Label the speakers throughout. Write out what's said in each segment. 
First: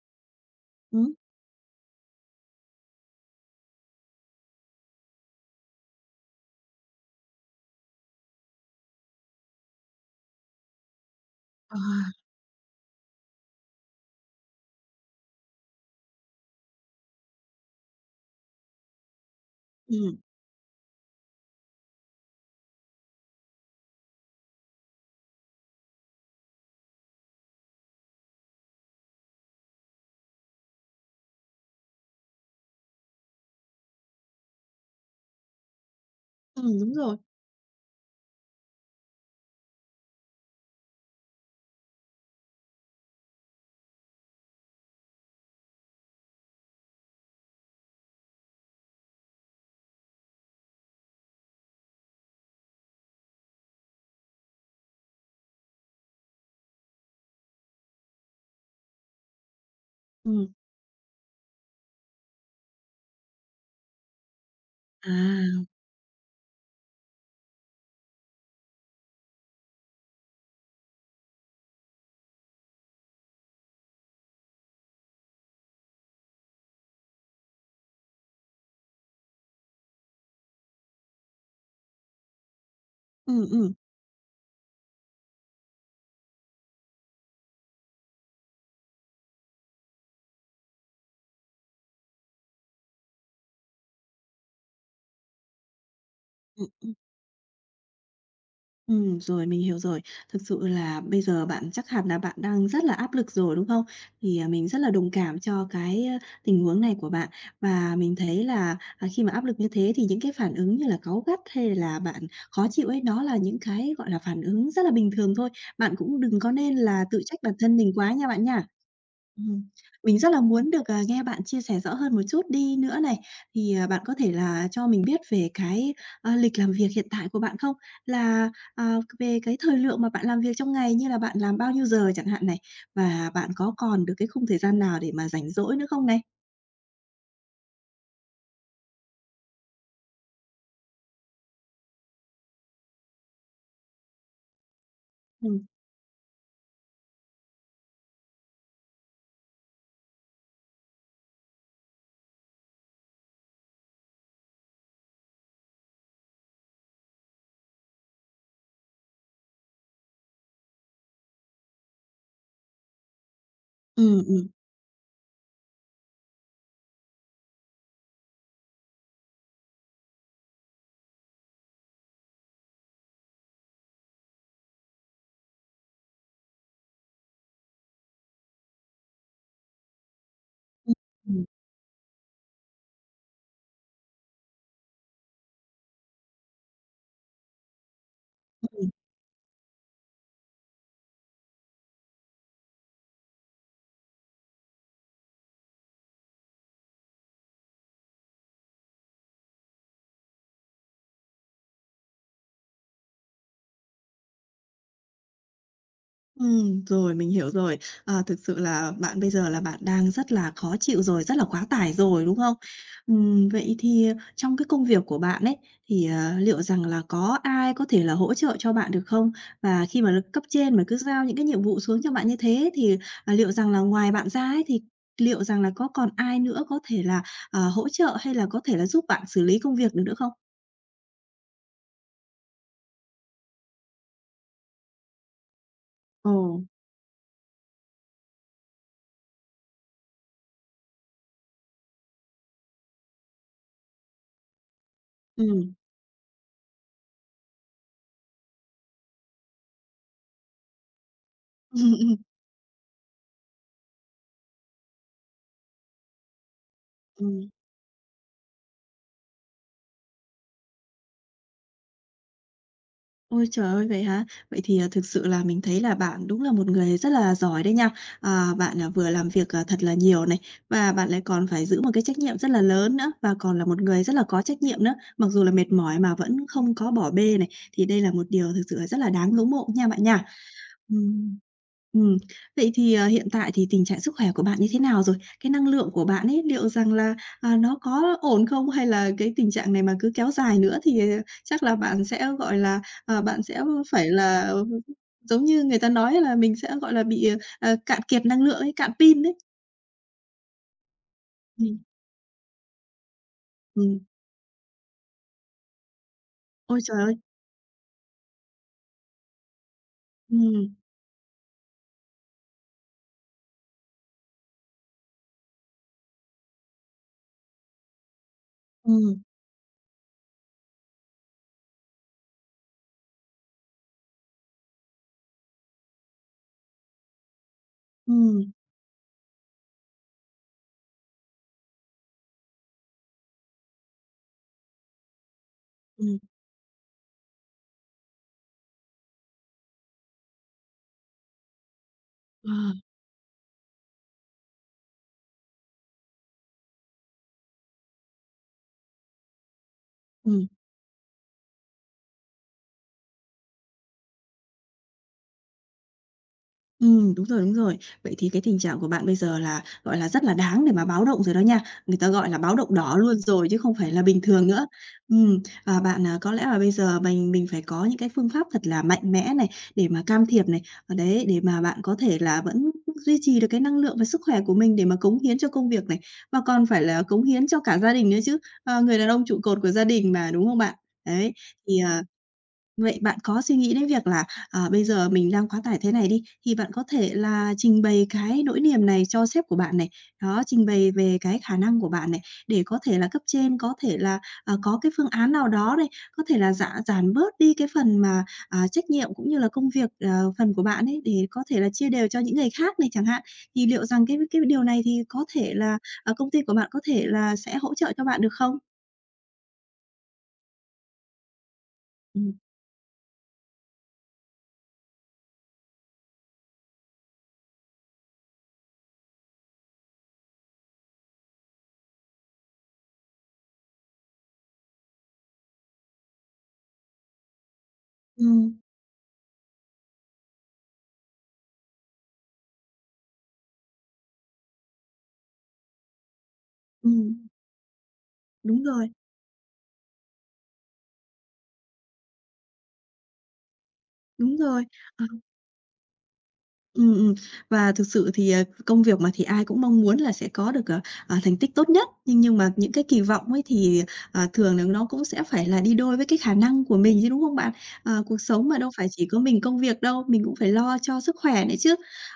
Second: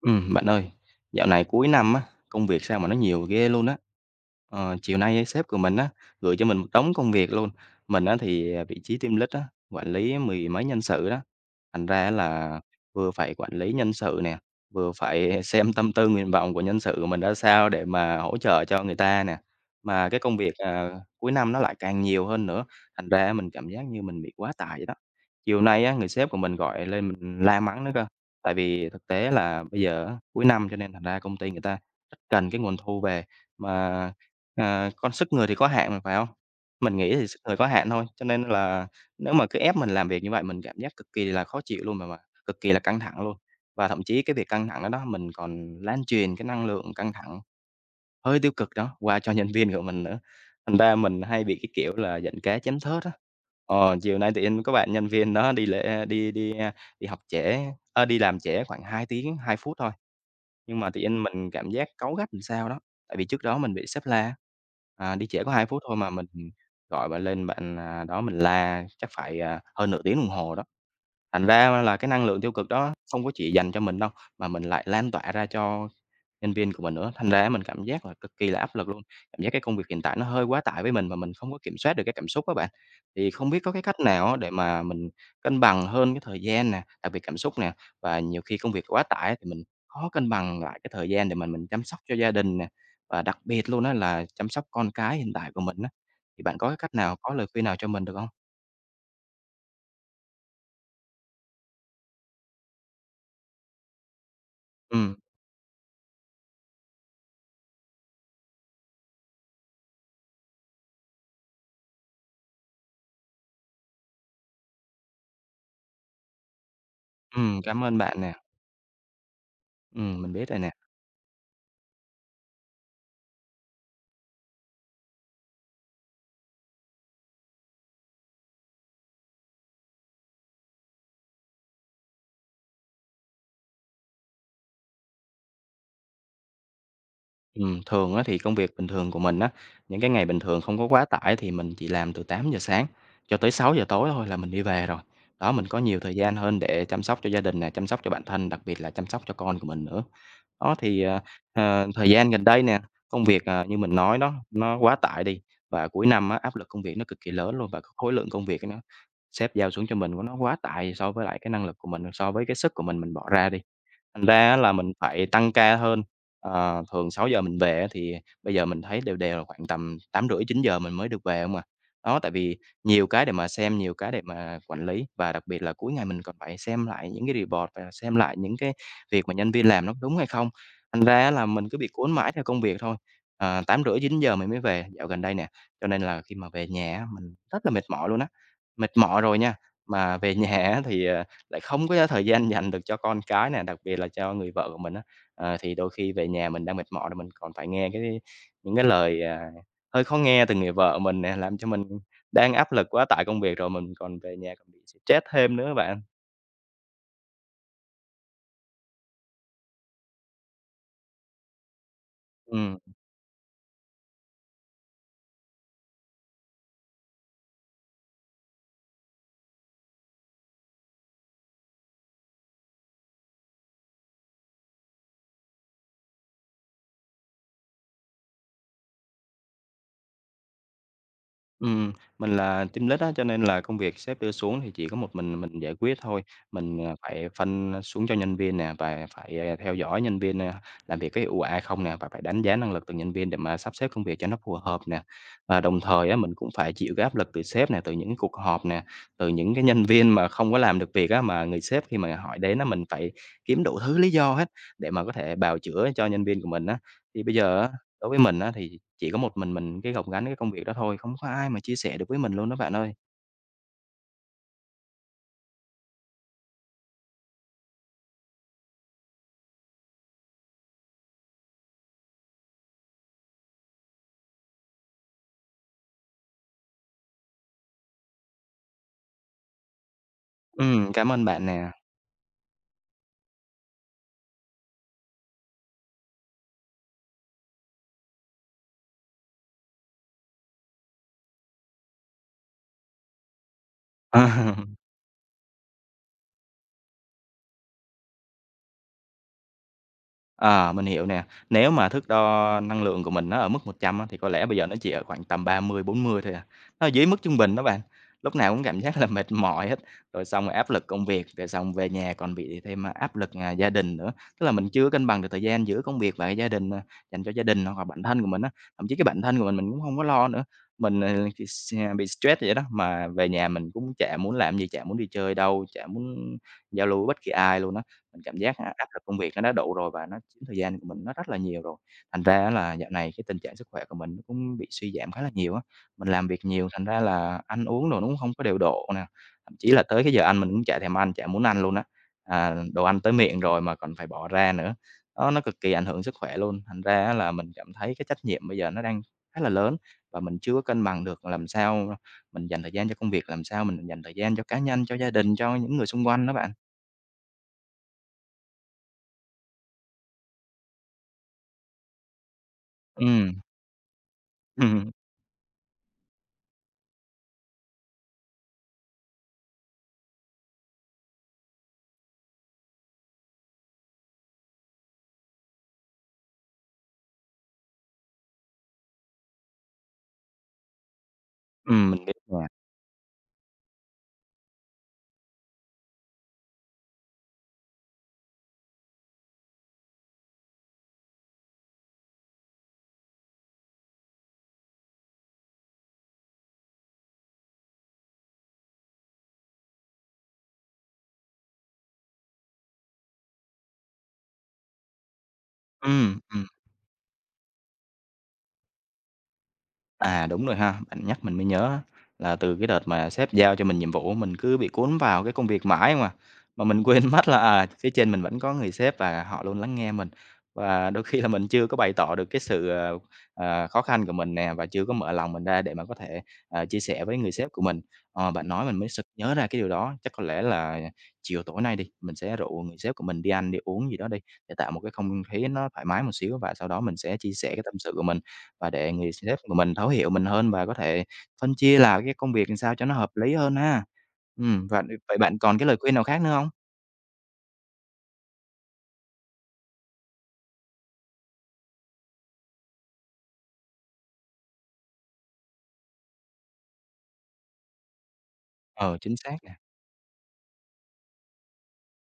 Speaker 1: Bạn ơi,
Speaker 2: Ừm.
Speaker 1: dạo này cuối năm á, công việc sao mà nó nhiều ghê luôn á. Chiều nay á, sếp của mình á, gửi cho mình một đống công việc luôn. Mình á thì, vị trí team lead á, quản lý mười mấy nhân sự đó.
Speaker 2: À,
Speaker 1: Thành ra là vừa phải quản lý nhân sự nè, vừa phải xem tâm tư nguyện vọng của nhân sự của mình ra sao để mà hỗ trợ cho người ta nè. Mà
Speaker 2: ừm,
Speaker 1: cái công việc, cuối năm nó lại càng nhiều hơn nữa, thành ra mình cảm giác như mình bị quá tải vậy đó. Chiều nay á, người sếp của mình gọi lên mình la mắng nữa cơ. Tại vì thực tế là bây giờ á, cuối năm cho nên thành ra công ty người ta rất cần cái nguồn thu về, mà, con sức người thì có hạn mà, phải không?
Speaker 2: Đúng
Speaker 1: Mình nghĩ
Speaker 2: rồi.
Speaker 1: thì sức người có hạn thôi, cho nên là nếu mà cứ ép mình làm việc như vậy mình cảm giác cực kỳ là khó chịu luôn, mà cực kỳ là căng thẳng luôn. Và thậm chí cái việc căng thẳng đó đó, mình còn lan truyền cái năng lượng căng thẳng hơi tiêu cực đó, qua cho nhân viên của mình nữa, thành ra mình hay bị cái kiểu là giận cá chém thớt á. Chiều nay tự nhiên có bạn nhân viên đó đi lễ đi đi, à, đi học trễ ơ, đi làm trễ khoảng 2 phút thôi,
Speaker 2: Ừm,
Speaker 1: nhưng mà tự nhiên mình cảm giác cáu gắt làm sao đó, tại vì trước đó mình bị sếp la,
Speaker 2: à,
Speaker 1: đi trễ có 2 phút thôi mà mình gọi bạn lên đó mình la chắc phải, hơn nửa tiếng đồng hồ đó. Thành ra là cái năng lượng tiêu cực đó không có chỉ dành cho mình đâu, mà mình lại lan tỏa ra cho nhân viên của mình nữa, thành ra mình cảm giác là cực kỳ là áp lực luôn. Cảm giác cái công việc hiện tại nó hơi quá tải với mình mà mình không có kiểm soát được cái cảm xúc á bạn. Thì
Speaker 2: ừm,
Speaker 1: không biết
Speaker 2: ừm,
Speaker 1: có cái cách nào á để mà mình cân bằng hơn cái thời gian nè, đặc biệt cảm xúc nè, và nhiều khi công việc quá tải thì mình khó cân bằng lại cái thời gian để mình chăm sóc cho gia đình nè, và đặc biệt luôn đó là chăm sóc con cái hiện tại của mình á. Thì bạn có cái
Speaker 2: ừm,
Speaker 1: cách nào, có lời khuyên nào cho mình được không?
Speaker 2: Rồi, mình hiểu rồi. Thực sự là bây giờ bạn chắc hẳn là bạn đang rất là áp lực rồi, đúng không? Thì, mình rất là đồng
Speaker 1: Ừ,
Speaker 2: cảm cho cái, tình huống này của bạn. Và mình thấy là, khi mà áp lực như thế thì những cái phản ứng như là cáu gắt hay là bạn khó chịu ấy, nó là những cái, gọi là, phản ứng rất là bình thường thôi. Bạn cũng đừng có nên là tự trách bản thân
Speaker 1: cảm
Speaker 2: mình
Speaker 1: ơn
Speaker 2: quá
Speaker 1: bạn
Speaker 2: nha
Speaker 1: nè.
Speaker 2: bạn nha. Ừm.
Speaker 1: Ừ,
Speaker 2: Mình rất
Speaker 1: mình
Speaker 2: là
Speaker 1: biết rồi
Speaker 2: muốn
Speaker 1: nè.
Speaker 2: được, nghe bạn chia sẻ rõ hơn một chút đi nữa này. Thì, bạn có thể là cho mình biết về cái, lịch làm việc hiện tại của bạn không? Là, về cái thời lượng mà bạn làm việc trong ngày như là bạn làm bao nhiêu giờ chẳng hạn này? Và bạn có còn được cái khung thời gian nào để mà rảnh rỗi nữa không này?
Speaker 1: Thường á thì công việc bình thường của mình á, những cái ngày bình thường không có quá tải thì mình chỉ làm từ 8 giờ sáng cho tới 6 giờ tối thôi là mình đi về rồi. Đó,
Speaker 2: Ừm.
Speaker 1: mình có nhiều thời gian hơn để chăm sóc cho gia đình nè, chăm sóc cho bản thân, đặc biệt là chăm sóc cho con của mình nữa. Đó, thì, thời gian gần đây nè, công việc, như mình nói đó, nó quá tải đi và cuối năm á, áp lực công việc nó cực kỳ lớn luôn và cái khối lượng công việc nó sếp giao xuống cho mình của nó quá tải so với lại cái năng lực của mình, so với cái sức của mình bỏ ra đi.
Speaker 2: Ừm,
Speaker 1: Thành
Speaker 2: ừm,
Speaker 1: ra á là mình phải tăng ca hơn, thường 6 giờ mình về á thì bây giờ mình thấy đều đều là khoảng tầm 8 rưỡi 9 giờ mình mới được về hông à. Đó, tại vì nhiều cái để mà xem, nhiều cái để mà quản lý và đặc biệt là cuối ngày mình còn phải xem lại những cái report và xem lại những cái việc mà nhân viên làm nó đúng hay không. Thành ra á là mình cứ bị cuốn mãi theo công việc thôi. 8 rưỡi 9 giờ mình mới về dạo gần đây nè, cho nên là khi mà về nhà á mình rất là mệt mỏi luôn á. Mệt mỏi rồi nha, mà về nhà á thì, lại không có thời gian dành được cho con cái nè, đặc biệt là cho người vợ của mình á. Thì đôi khi về nhà mình đang mệt mỏi rồi mình còn phải nghe những cái lời, hơi khó nghe từ người vợ mình nè, làm cho mình đang áp lực quá tải công việc rồi mình còn về nhà còn bị stress thêm nữa bạn.
Speaker 2: Rồi, mình hiểu rồi. Thực sự là bạn bây giờ là bạn đang rất là khó chịu rồi, rất là quá tải rồi, đúng không?
Speaker 1: Ừm.
Speaker 2: Vậy thì trong cái công việc của bạn ấy, thì, liệu rằng là có ai có thể là hỗ trợ cho bạn được không? Và khi mà cấp trên mà cứ giao những cái nhiệm vụ xuống cho bạn như thế thì, liệu rằng là ngoài bạn ra ấy, thì liệu rằng là có còn ai nữa có thể là, hỗ trợ hay là có thể là giúp bạn xử lý công việc được nữa không?
Speaker 1: Ừm, mình là team lead á, cho nên là công việc sếp đưa xuống thì chỉ có một mình giải quyết thôi.
Speaker 2: Ồ,
Speaker 1: Mình phải phân xuống cho nhân viên nè, và phải, theo dõi nhân viên, làm việc có hiệu quả hay không nè, và phải đánh giá năng lực từng nhân viên để mà sắp xếp công việc cho nó phù hợp nè. Và
Speaker 2: ừm.
Speaker 1: đồng thời á, mình cũng phải chịu cái áp lực từ sếp nè, từ những cuộc họp nè, từ những cái nhân viên mà không có làm được việc á, mà người sếp khi mà
Speaker 2: Ừm,
Speaker 1: hỏi đến á, mình phải kiếm đủ thứ lý do hết để mà có thể bào chữa cho nhân viên của mình á. Thì bây
Speaker 2: ừm.
Speaker 1: giờ á Đối với mình á, thì chỉ có một mình cái gồng gánh cái công việc đó thôi, không có ai mà chia sẻ được với mình luôn đó bạn ơi.
Speaker 2: Ôi trời ơi, vậy hả? Vậy thì, thực sự là mình thấy là bạn đúng là một người rất là giỏi đấy nha. Bạn, vừa làm việc, thật là nhiều này, và bạn lại còn phải giữ một cái trách nhiệm rất là lớn nữa, và còn là một người rất là có trách nhiệm nữa. Mặc dù là mệt mỏi mà vẫn không có bỏ bê này, thì đây là một điều thực sự là rất là đáng ngưỡng mộ nha bạn nha.
Speaker 1: Cảm ơn
Speaker 2: Ừm.
Speaker 1: bạn nè.
Speaker 2: Ừm. Vậy thì, hiện tại thì tình trạng sức khỏe của bạn như thế nào rồi? Cái năng lượng của bạn ấy, liệu rằng là, nó có ổn không? Hay là cái tình trạng này mà cứ kéo dài nữa thì, chắc là bạn sẽ, gọi là, bạn sẽ phải là, giống như người ta nói là mình sẽ, gọi là, bị, cạn kiệt năng lượng ấy, cạn pin ấy.
Speaker 1: Ờ, mình hiểu nè. Nếu
Speaker 2: Ừm,
Speaker 1: mà thước đo năng lượng của mình nó ở mức
Speaker 2: ừm.
Speaker 1: 100 á, thì có lẽ bây giờ nó chỉ ở khoảng tầm 30 40 thôi à.
Speaker 2: Ôi
Speaker 1: Nó ở
Speaker 2: trời
Speaker 1: dưới
Speaker 2: ơi!
Speaker 1: mức trung bình đó bạn. Lúc nào cũng cảm giác là mệt mỏi hết, rồi xong rồi áp
Speaker 2: Ừm,
Speaker 1: lực công việc, rồi xong về nhà còn bị thêm, áp lực, gia đình nữa. Tức là mình chưa cân bằng được thời gian giữa công việc và cái gia đình, dành cho gia đình hoặc là bản thân của mình á. Thậm chí cái
Speaker 2: ừm,
Speaker 1: bản thân của mình cũng không có lo nữa. Mình bị stress vậy đó, mà về nhà mình cũng chả muốn làm gì, chả muốn đi chơi đâu, chả muốn giao lưu với bất kỳ ai luôn á. Mình cảm
Speaker 2: ừm,
Speaker 1: giác, áp lực công việc nó đã đủ rồi và nó chiếm thời gian của mình nó rất là nhiều rồi. Thành ra á là dạo này cái tình trạng sức khỏe của mình nó cũng bị suy giảm khá là nhiều á. Mình
Speaker 2: ừm.
Speaker 1: làm việc nhiều thành ra là ăn uống đồ nó cũng không có điều độ nè, thậm chí là tới cái giờ ăn mình cũng chả thèm ăn, chả muốn ăn luôn á.
Speaker 2: Ờ,
Speaker 1: Đồ ăn tới miệng rồi mà còn phải bỏ ra nữa, đó, nó cực kỳ ảnh hưởng sức khỏe luôn. Thành ra á là mình cảm thấy cái trách nhiệm bây giờ nó đang khá là lớn và mình
Speaker 2: ừm.
Speaker 1: chưa có cân bằng được làm sao mình dành thời gian cho công việc, làm sao mình dành thời gian cho cá nhân, cho gia đình, cho những người xung quanh đó bạn.
Speaker 2: Đúng rồi, đúng rồi. Vậy thì cái tình trạng của bạn bây giờ là, gọi là, rất là đáng để mà báo động rồi đó nha. Người ta gọi là báo động đỏ luôn
Speaker 1: Ừm.
Speaker 2: rồi chứ không phải là bình thường nữa. Ừm, và bạn, có lẽ là bây giờ mình phải có những cái phương pháp thật là mạnh mẽ này, để mà can thiệp này, ở đấy, để mà bạn có thể là vẫn duy trì được cái năng lượng và sức khỏe của mình để mà cống hiến cho công việc này, và còn phải là cống hiến cho cả gia đình nữa chứ. Người đàn ông trụ cột của gia đình mà, đúng không bạn? Đấy, thì, à
Speaker 1: Mình biết nè.
Speaker 2: Vậy bạn có suy nghĩ đến việc là, bây giờ mình đang quá tải thế này đi, thì bạn có thể là trình bày cái nỗi niềm này cho sếp của bạn này, đó, trình bày về cái khả năng của bạn này, để có thể là cấp trên có thể là, có cái phương án nào đó này, có thể là giảm giảm bớt đi cái phần mà, trách nhiệm cũng như là công việc, phần của bạn ấy, để có thể là chia đều cho những người khác này chẳng hạn. Thì liệu rằng cái điều này thì có thể là,
Speaker 1: Ừm,
Speaker 2: công ty
Speaker 1: ừm.
Speaker 2: của bạn có thể là sẽ hỗ trợ cho bạn được không?
Speaker 1: Đúng rồi ha, bạn nhắc mình mới nhớ á, là
Speaker 2: Ừm.
Speaker 1: từ cái đợt mà sếp giao cho mình nhiệm vụ, mình cứ bị cuốn vào cái công việc mãi mà mình quên mất là, phía trên mình vẫn có người sếp và họ luôn lắng nghe mình. Và đôi khi là mình chưa có bày tỏ được cái sự, khó khăn của mình nè, và chưa có mở lòng mình ra để mà có thể, chia sẻ với người sếp của mình. Bạn
Speaker 2: Ừm.
Speaker 1: nói mình mới sực nhớ ra cái điều đó, chắc có lẽ là chiều tối nay đi, mình sẽ rủ người sếp của mình đi ăn, đi uống gì đó đi, để tạo một cái không khí nó thoải mái một xíu và sau đó mình sẽ
Speaker 2: Ừm,
Speaker 1: chia sẻ cái tâm sự của mình
Speaker 2: đúng
Speaker 1: và
Speaker 2: rồi,
Speaker 1: để người sếp của mình thấu hiểu mình hơn và có thể phân chia là cái công việc làm sao cho nó hợp lý hơn ha.
Speaker 2: đúng rồi.
Speaker 1: Và
Speaker 2: Ờ.
Speaker 1: Vậy bạn còn cái lời khuyên nào khác nữa hông?
Speaker 2: Ừm. Và thực sự thì, công việc mà thì ai cũng mong muốn là sẽ có được, thành tích tốt nhất, nhưng mà những cái kỳ vọng ấy thì, thường là nó cũng sẽ phải là đi đôi với cái khả năng của mình chứ, đúng không bạn? Cuộc sống mà đâu phải
Speaker 1: Ờ,
Speaker 2: chỉ
Speaker 1: chính
Speaker 2: có
Speaker 1: xác
Speaker 2: mình
Speaker 1: nè.
Speaker 2: công việc đâu, mình cũng phải lo cho sức khỏe nữa chứ.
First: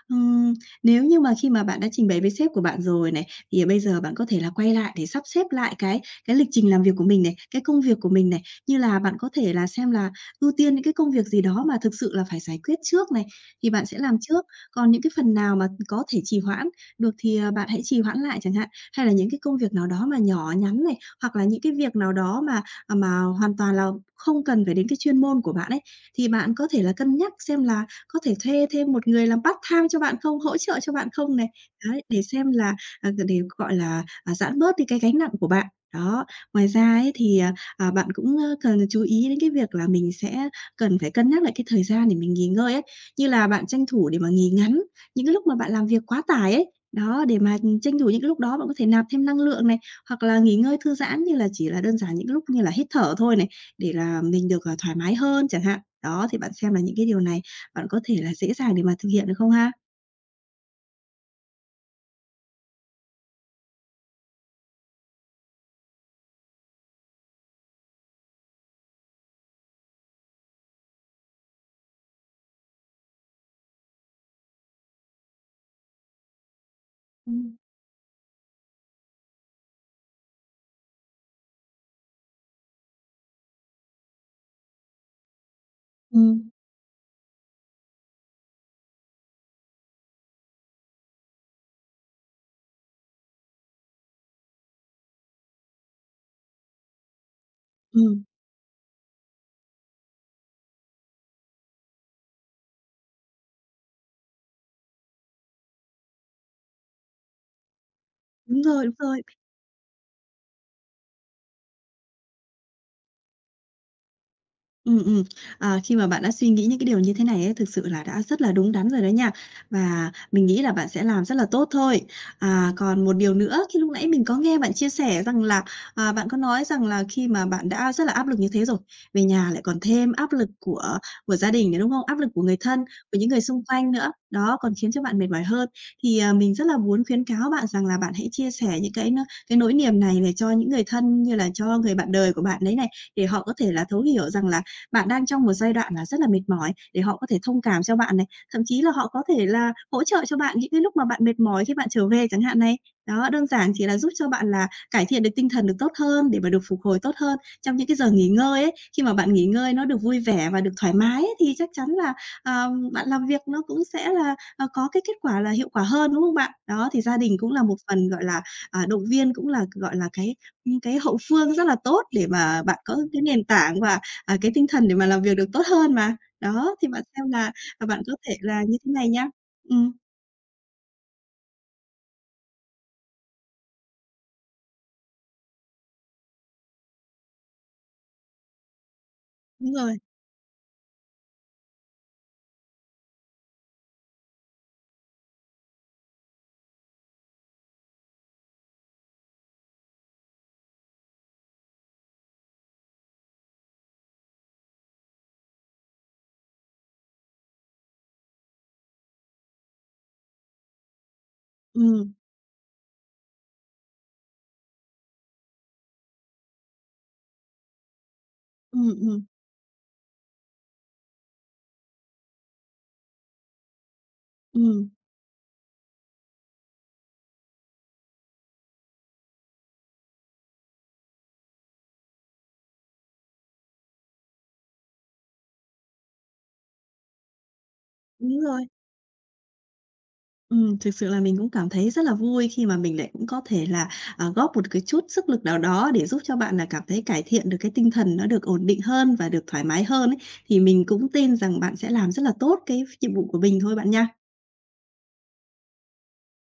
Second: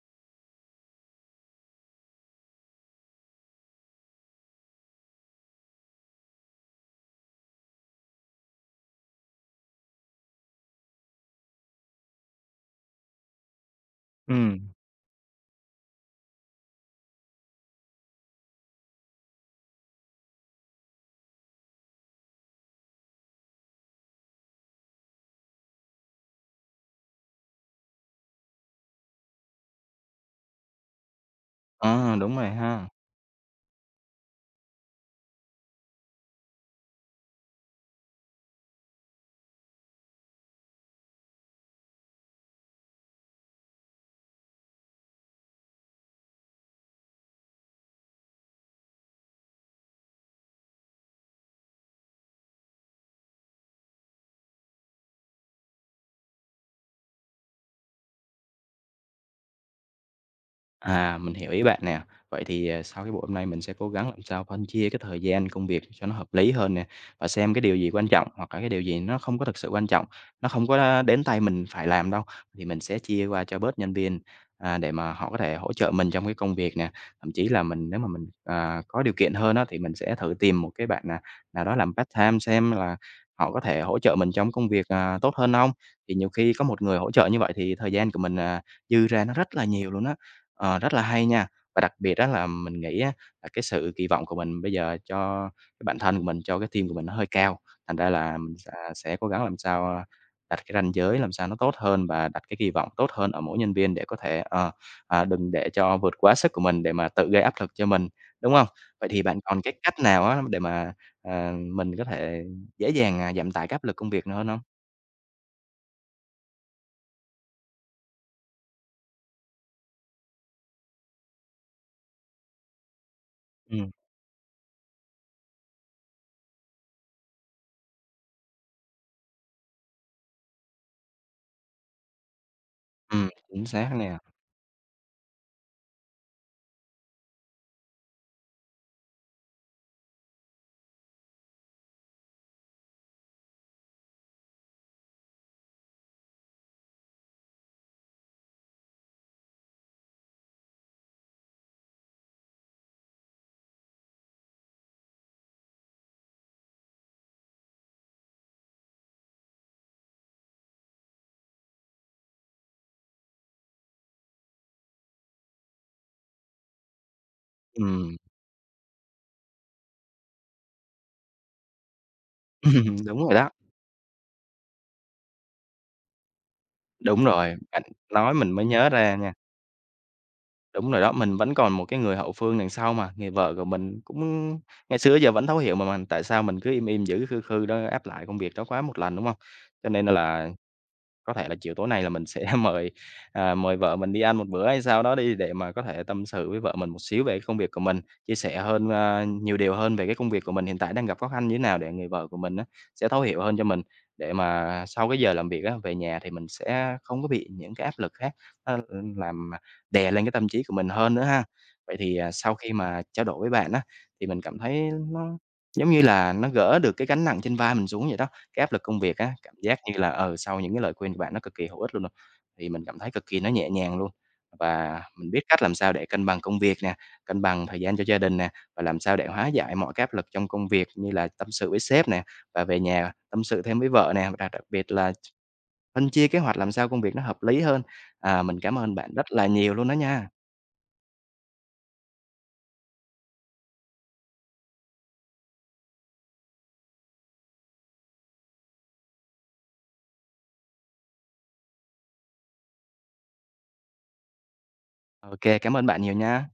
Speaker 2: Ừm, Nếu như mà khi mà bạn đã trình bày với sếp của bạn rồi này, thì bây giờ bạn có thể là quay lại để sắp xếp lại cái lịch trình làm việc của mình này, cái công việc của mình này, như là bạn có thể là xem là ưu tiên những cái công việc gì đó mà thực sự là phải giải quyết trước này, thì bạn sẽ làm trước.
Speaker 1: Ừm,
Speaker 2: Còn những cái phần nào mà có thể trì hoãn được thì, bạn hãy trì hoãn lại chẳng hạn, hay là những cái công việc nào đó mà nhỏ nhắn này, hoặc là những cái việc nào đó mà, mà hoàn toàn là không cần phải đến cái chuyên môn của bạn ấy, thì bạn có thể là cân nhắc xem là có thể thuê thêm một người làm part-time cho bạn không, hỗ trợ cho bạn không này. Đấy,
Speaker 1: ờ,
Speaker 2: để
Speaker 1: Đúng
Speaker 2: xem
Speaker 1: rồi
Speaker 2: là,
Speaker 1: ha.
Speaker 2: để, gọi là, giảm bớt đi cái gánh nặng của bạn. Đó, ngoài ra ấy thì, bạn cũng, cần chú ý đến cái việc là mình sẽ cần phải cân nhắc lại cái thời gian để mình nghỉ ngơi ấy như là bạn tranh thủ để mà nghỉ ngắn những cái lúc mà bạn làm việc quá tải ấy, đó, để mà, tranh thủ những cái lúc đó bạn có thể nạp thêm năng lượng này, hoặc là nghỉ ngơi thư giãn như là chỉ là đơn giản những lúc như là hít thở thôi này, để là mình được, thoải mái hơn chẳng hạn. Đó, thì bạn xem là những cái điều này bạn có thể là dễ dàng để mà thực hiện được không ha?
Speaker 1: Mình hiểu ý bạn nè. Vậy thì, sau cái buổi hôm nay mình sẽ cố gắng làm sao phân chia cái thời gian công việc cho nó hợp lý hơn nè, và xem cái điều gì quan trọng hoặc là cái điều gì nó không có thực sự quan trọng, nó không có, đến tay mình phải làm đâu, thì mình sẽ chia qua cho bớt nhân viên, để mà họ có thể hỗ trợ mình trong cái công việc nè. Thậm chí
Speaker 2: Ừm.
Speaker 1: là mình nếu mà mình, có điều kiện hơn đó thì mình sẽ thử tìm một cái bạn, nào đó làm part-time xem là họ có thể hỗ trợ mình trong công việc, tốt hơn không? Thì nhiều
Speaker 2: Ừm,
Speaker 1: khi có một người hỗ trợ như vậy thì thời gian của mình, dư ra nó rất là nhiều luôn á. Ờ, rất là hay nha. Và đặc biệt đó là mình nghĩ á là cái sự kỳ vọng của mình bây giờ cho cái bản thân của mình, cho cái team của mình nó hơi cao, thành ra
Speaker 2: ừm,
Speaker 1: là mình sẽ cố gắng làm sao, đặt cái ranh giới làm sao nó tốt hơn và đặt cái kỳ vọng tốt hơn ở mỗi nhân viên để có thể, đừng để cho vượt quá sức của mình để mà tự gây áp lực cho mình, đúng
Speaker 2: đúng
Speaker 1: không?
Speaker 2: rồi, đúng
Speaker 1: Vậy
Speaker 2: rồi.
Speaker 1: thì bạn còn cái cách nào á để mà, mình có thể dễ dàng, giảm tải cái áp lực công việc nữa hơn hông?
Speaker 2: Ừm, ừm. Khi mà bạn đã suy nghĩ những cái điều như thế này ấy, thực sự là đã rất là đúng đắn rồi đấy nha, và mình nghĩ là bạn sẽ làm rất là tốt thôi. Còn một điều nữa, khi lúc
Speaker 1: Ừm,
Speaker 2: nãy mình có nghe bạn chia sẻ rằng là, bạn có nói rằng là khi mà bạn đã rất là áp lực như thế rồi, về nhà lại còn thêm áp lực của gia đình nữa, đúng không? Áp lực của người thân, của những người xung
Speaker 1: chính
Speaker 2: quanh
Speaker 1: xác
Speaker 2: nữa,
Speaker 1: nè.
Speaker 2: đó, còn khiến cho bạn mệt mỏi hơn. Thì, mình rất là muốn khuyến cáo bạn rằng là bạn hãy chia sẻ những cái nỗi niềm này để cho những người thân như là cho người bạn đời của bạn đấy này, để họ có thể là thấu hiểu rằng là bạn đang trong một giai đoạn là rất là mệt mỏi để họ có thể thông cảm cho bạn này, thậm chí là họ có thể là hỗ trợ cho bạn những cái lúc mà bạn mệt mỏi khi bạn trở về chẳng hạn này. Đó, đơn giản chỉ là giúp cho bạn là cải thiện được tinh thần được tốt hơn để mà được phục hồi tốt hơn trong những cái giờ nghỉ ngơi ấy. Khi mà bạn nghỉ ngơi nó được vui vẻ và được thoải mái ấy, thì chắc chắn là, à, bạn làm việc nó cũng sẽ là, có cái kết quả là hiệu quả hơn, đúng không bạn? Đó, thì gia đình cũng là một phần,
Speaker 1: Ừm,
Speaker 2: gọi là, động viên, cũng là, gọi là, cái hậu phương rất là tốt để mà bạn có
Speaker 1: đúng
Speaker 2: cái
Speaker 1: rồi
Speaker 2: nền
Speaker 1: đó.
Speaker 2: tảng và cái tinh thần để mà làm việc được tốt hơn mà. Đó, thì bạn
Speaker 1: Đúng
Speaker 2: xem là,
Speaker 1: rồi, bạn
Speaker 2: bạn có thể
Speaker 1: nói mình
Speaker 2: là
Speaker 1: mới
Speaker 2: như
Speaker 1: nhớ
Speaker 2: thế này
Speaker 1: ra
Speaker 2: nhá.
Speaker 1: nha.
Speaker 2: Ừm,
Speaker 1: Đúng rồi đó, mình vẫn còn một cái người hậu phương đằng sau mà, người vợ của mình cũng ngày xưa giờ vẫn thấu hiểu mà mình, tại sao mình cứ im im, giữ khư khư đó, áp lại công việc đó quá một lần, đúng không?
Speaker 2: đúng
Speaker 1: Cho
Speaker 2: rồi,
Speaker 1: nên là có thể là chiều tối nay là mình sẽ mời vợ mình đi ăn một bữa hay sao đó đi để mà có thể tâm sự với vợ mình một xíu về cái công việc của mình, chia sẻ hơn, nhiều điều hơn về cái công việc của mình hiện tại đang gặp khó khăn như thế nào để người vợ của mình á sẽ thấu hiểu hơn cho mình, để mà sau cái giờ làm việc á, về nhà thì mình sẽ không có bị những cái áp lực khác nó, làm đè lên cái tâm trí của mình hơn nữa ha. Vậy
Speaker 2: ừm,
Speaker 1: thì, sau khi mà trao đổi với bạn á, thì mình cảm thấy nó giống như là nó gỡ được cái gánh nặng trên vai mình xuống vậy đó. Cái áp lực
Speaker 2: ừm,
Speaker 1: công việc
Speaker 2: ừm,
Speaker 1: á, cảm giác như là, sau những cái lời khuyên của bạn nó cực kỳ hữu ích luôn rồi, thì mình cảm thấy cực kỳ nó nhẹ nhàng luôn.
Speaker 2: ừm,
Speaker 1: Và mình biết cách làm sao để cân bằng công việc nè, cân bằng thời gian cho gia đình nè, và làm sao để hóa giải mọi cái áp lực trong công việc như là tâm sự với sếp nè, và về nhà tâm sự thêm với vợ nè, và đặc biệt là phân chia kế hoạch làm sao công việc nó hợp lý hơn.
Speaker 2: đúng
Speaker 1: À, mình
Speaker 2: rồi.
Speaker 1: cảm ơn bạn rất là nhiều luôn đó nha.
Speaker 2: Thực sự là mình cũng cảm thấy rất là vui khi mà mình lại cũng có thể là, góp một cái chút sức lực nào đó để giúp cho bạn là cảm thấy cải thiện được cái tinh thần nó được ổn định hơn và được thoải mái hơn ấy. Thì mình cũng tin rằng bạn sẽ làm rất là tốt cái nhiệm vụ của mình thôi bạn nha.
Speaker 1: Ok, cảm ơn bạn nhiều nha.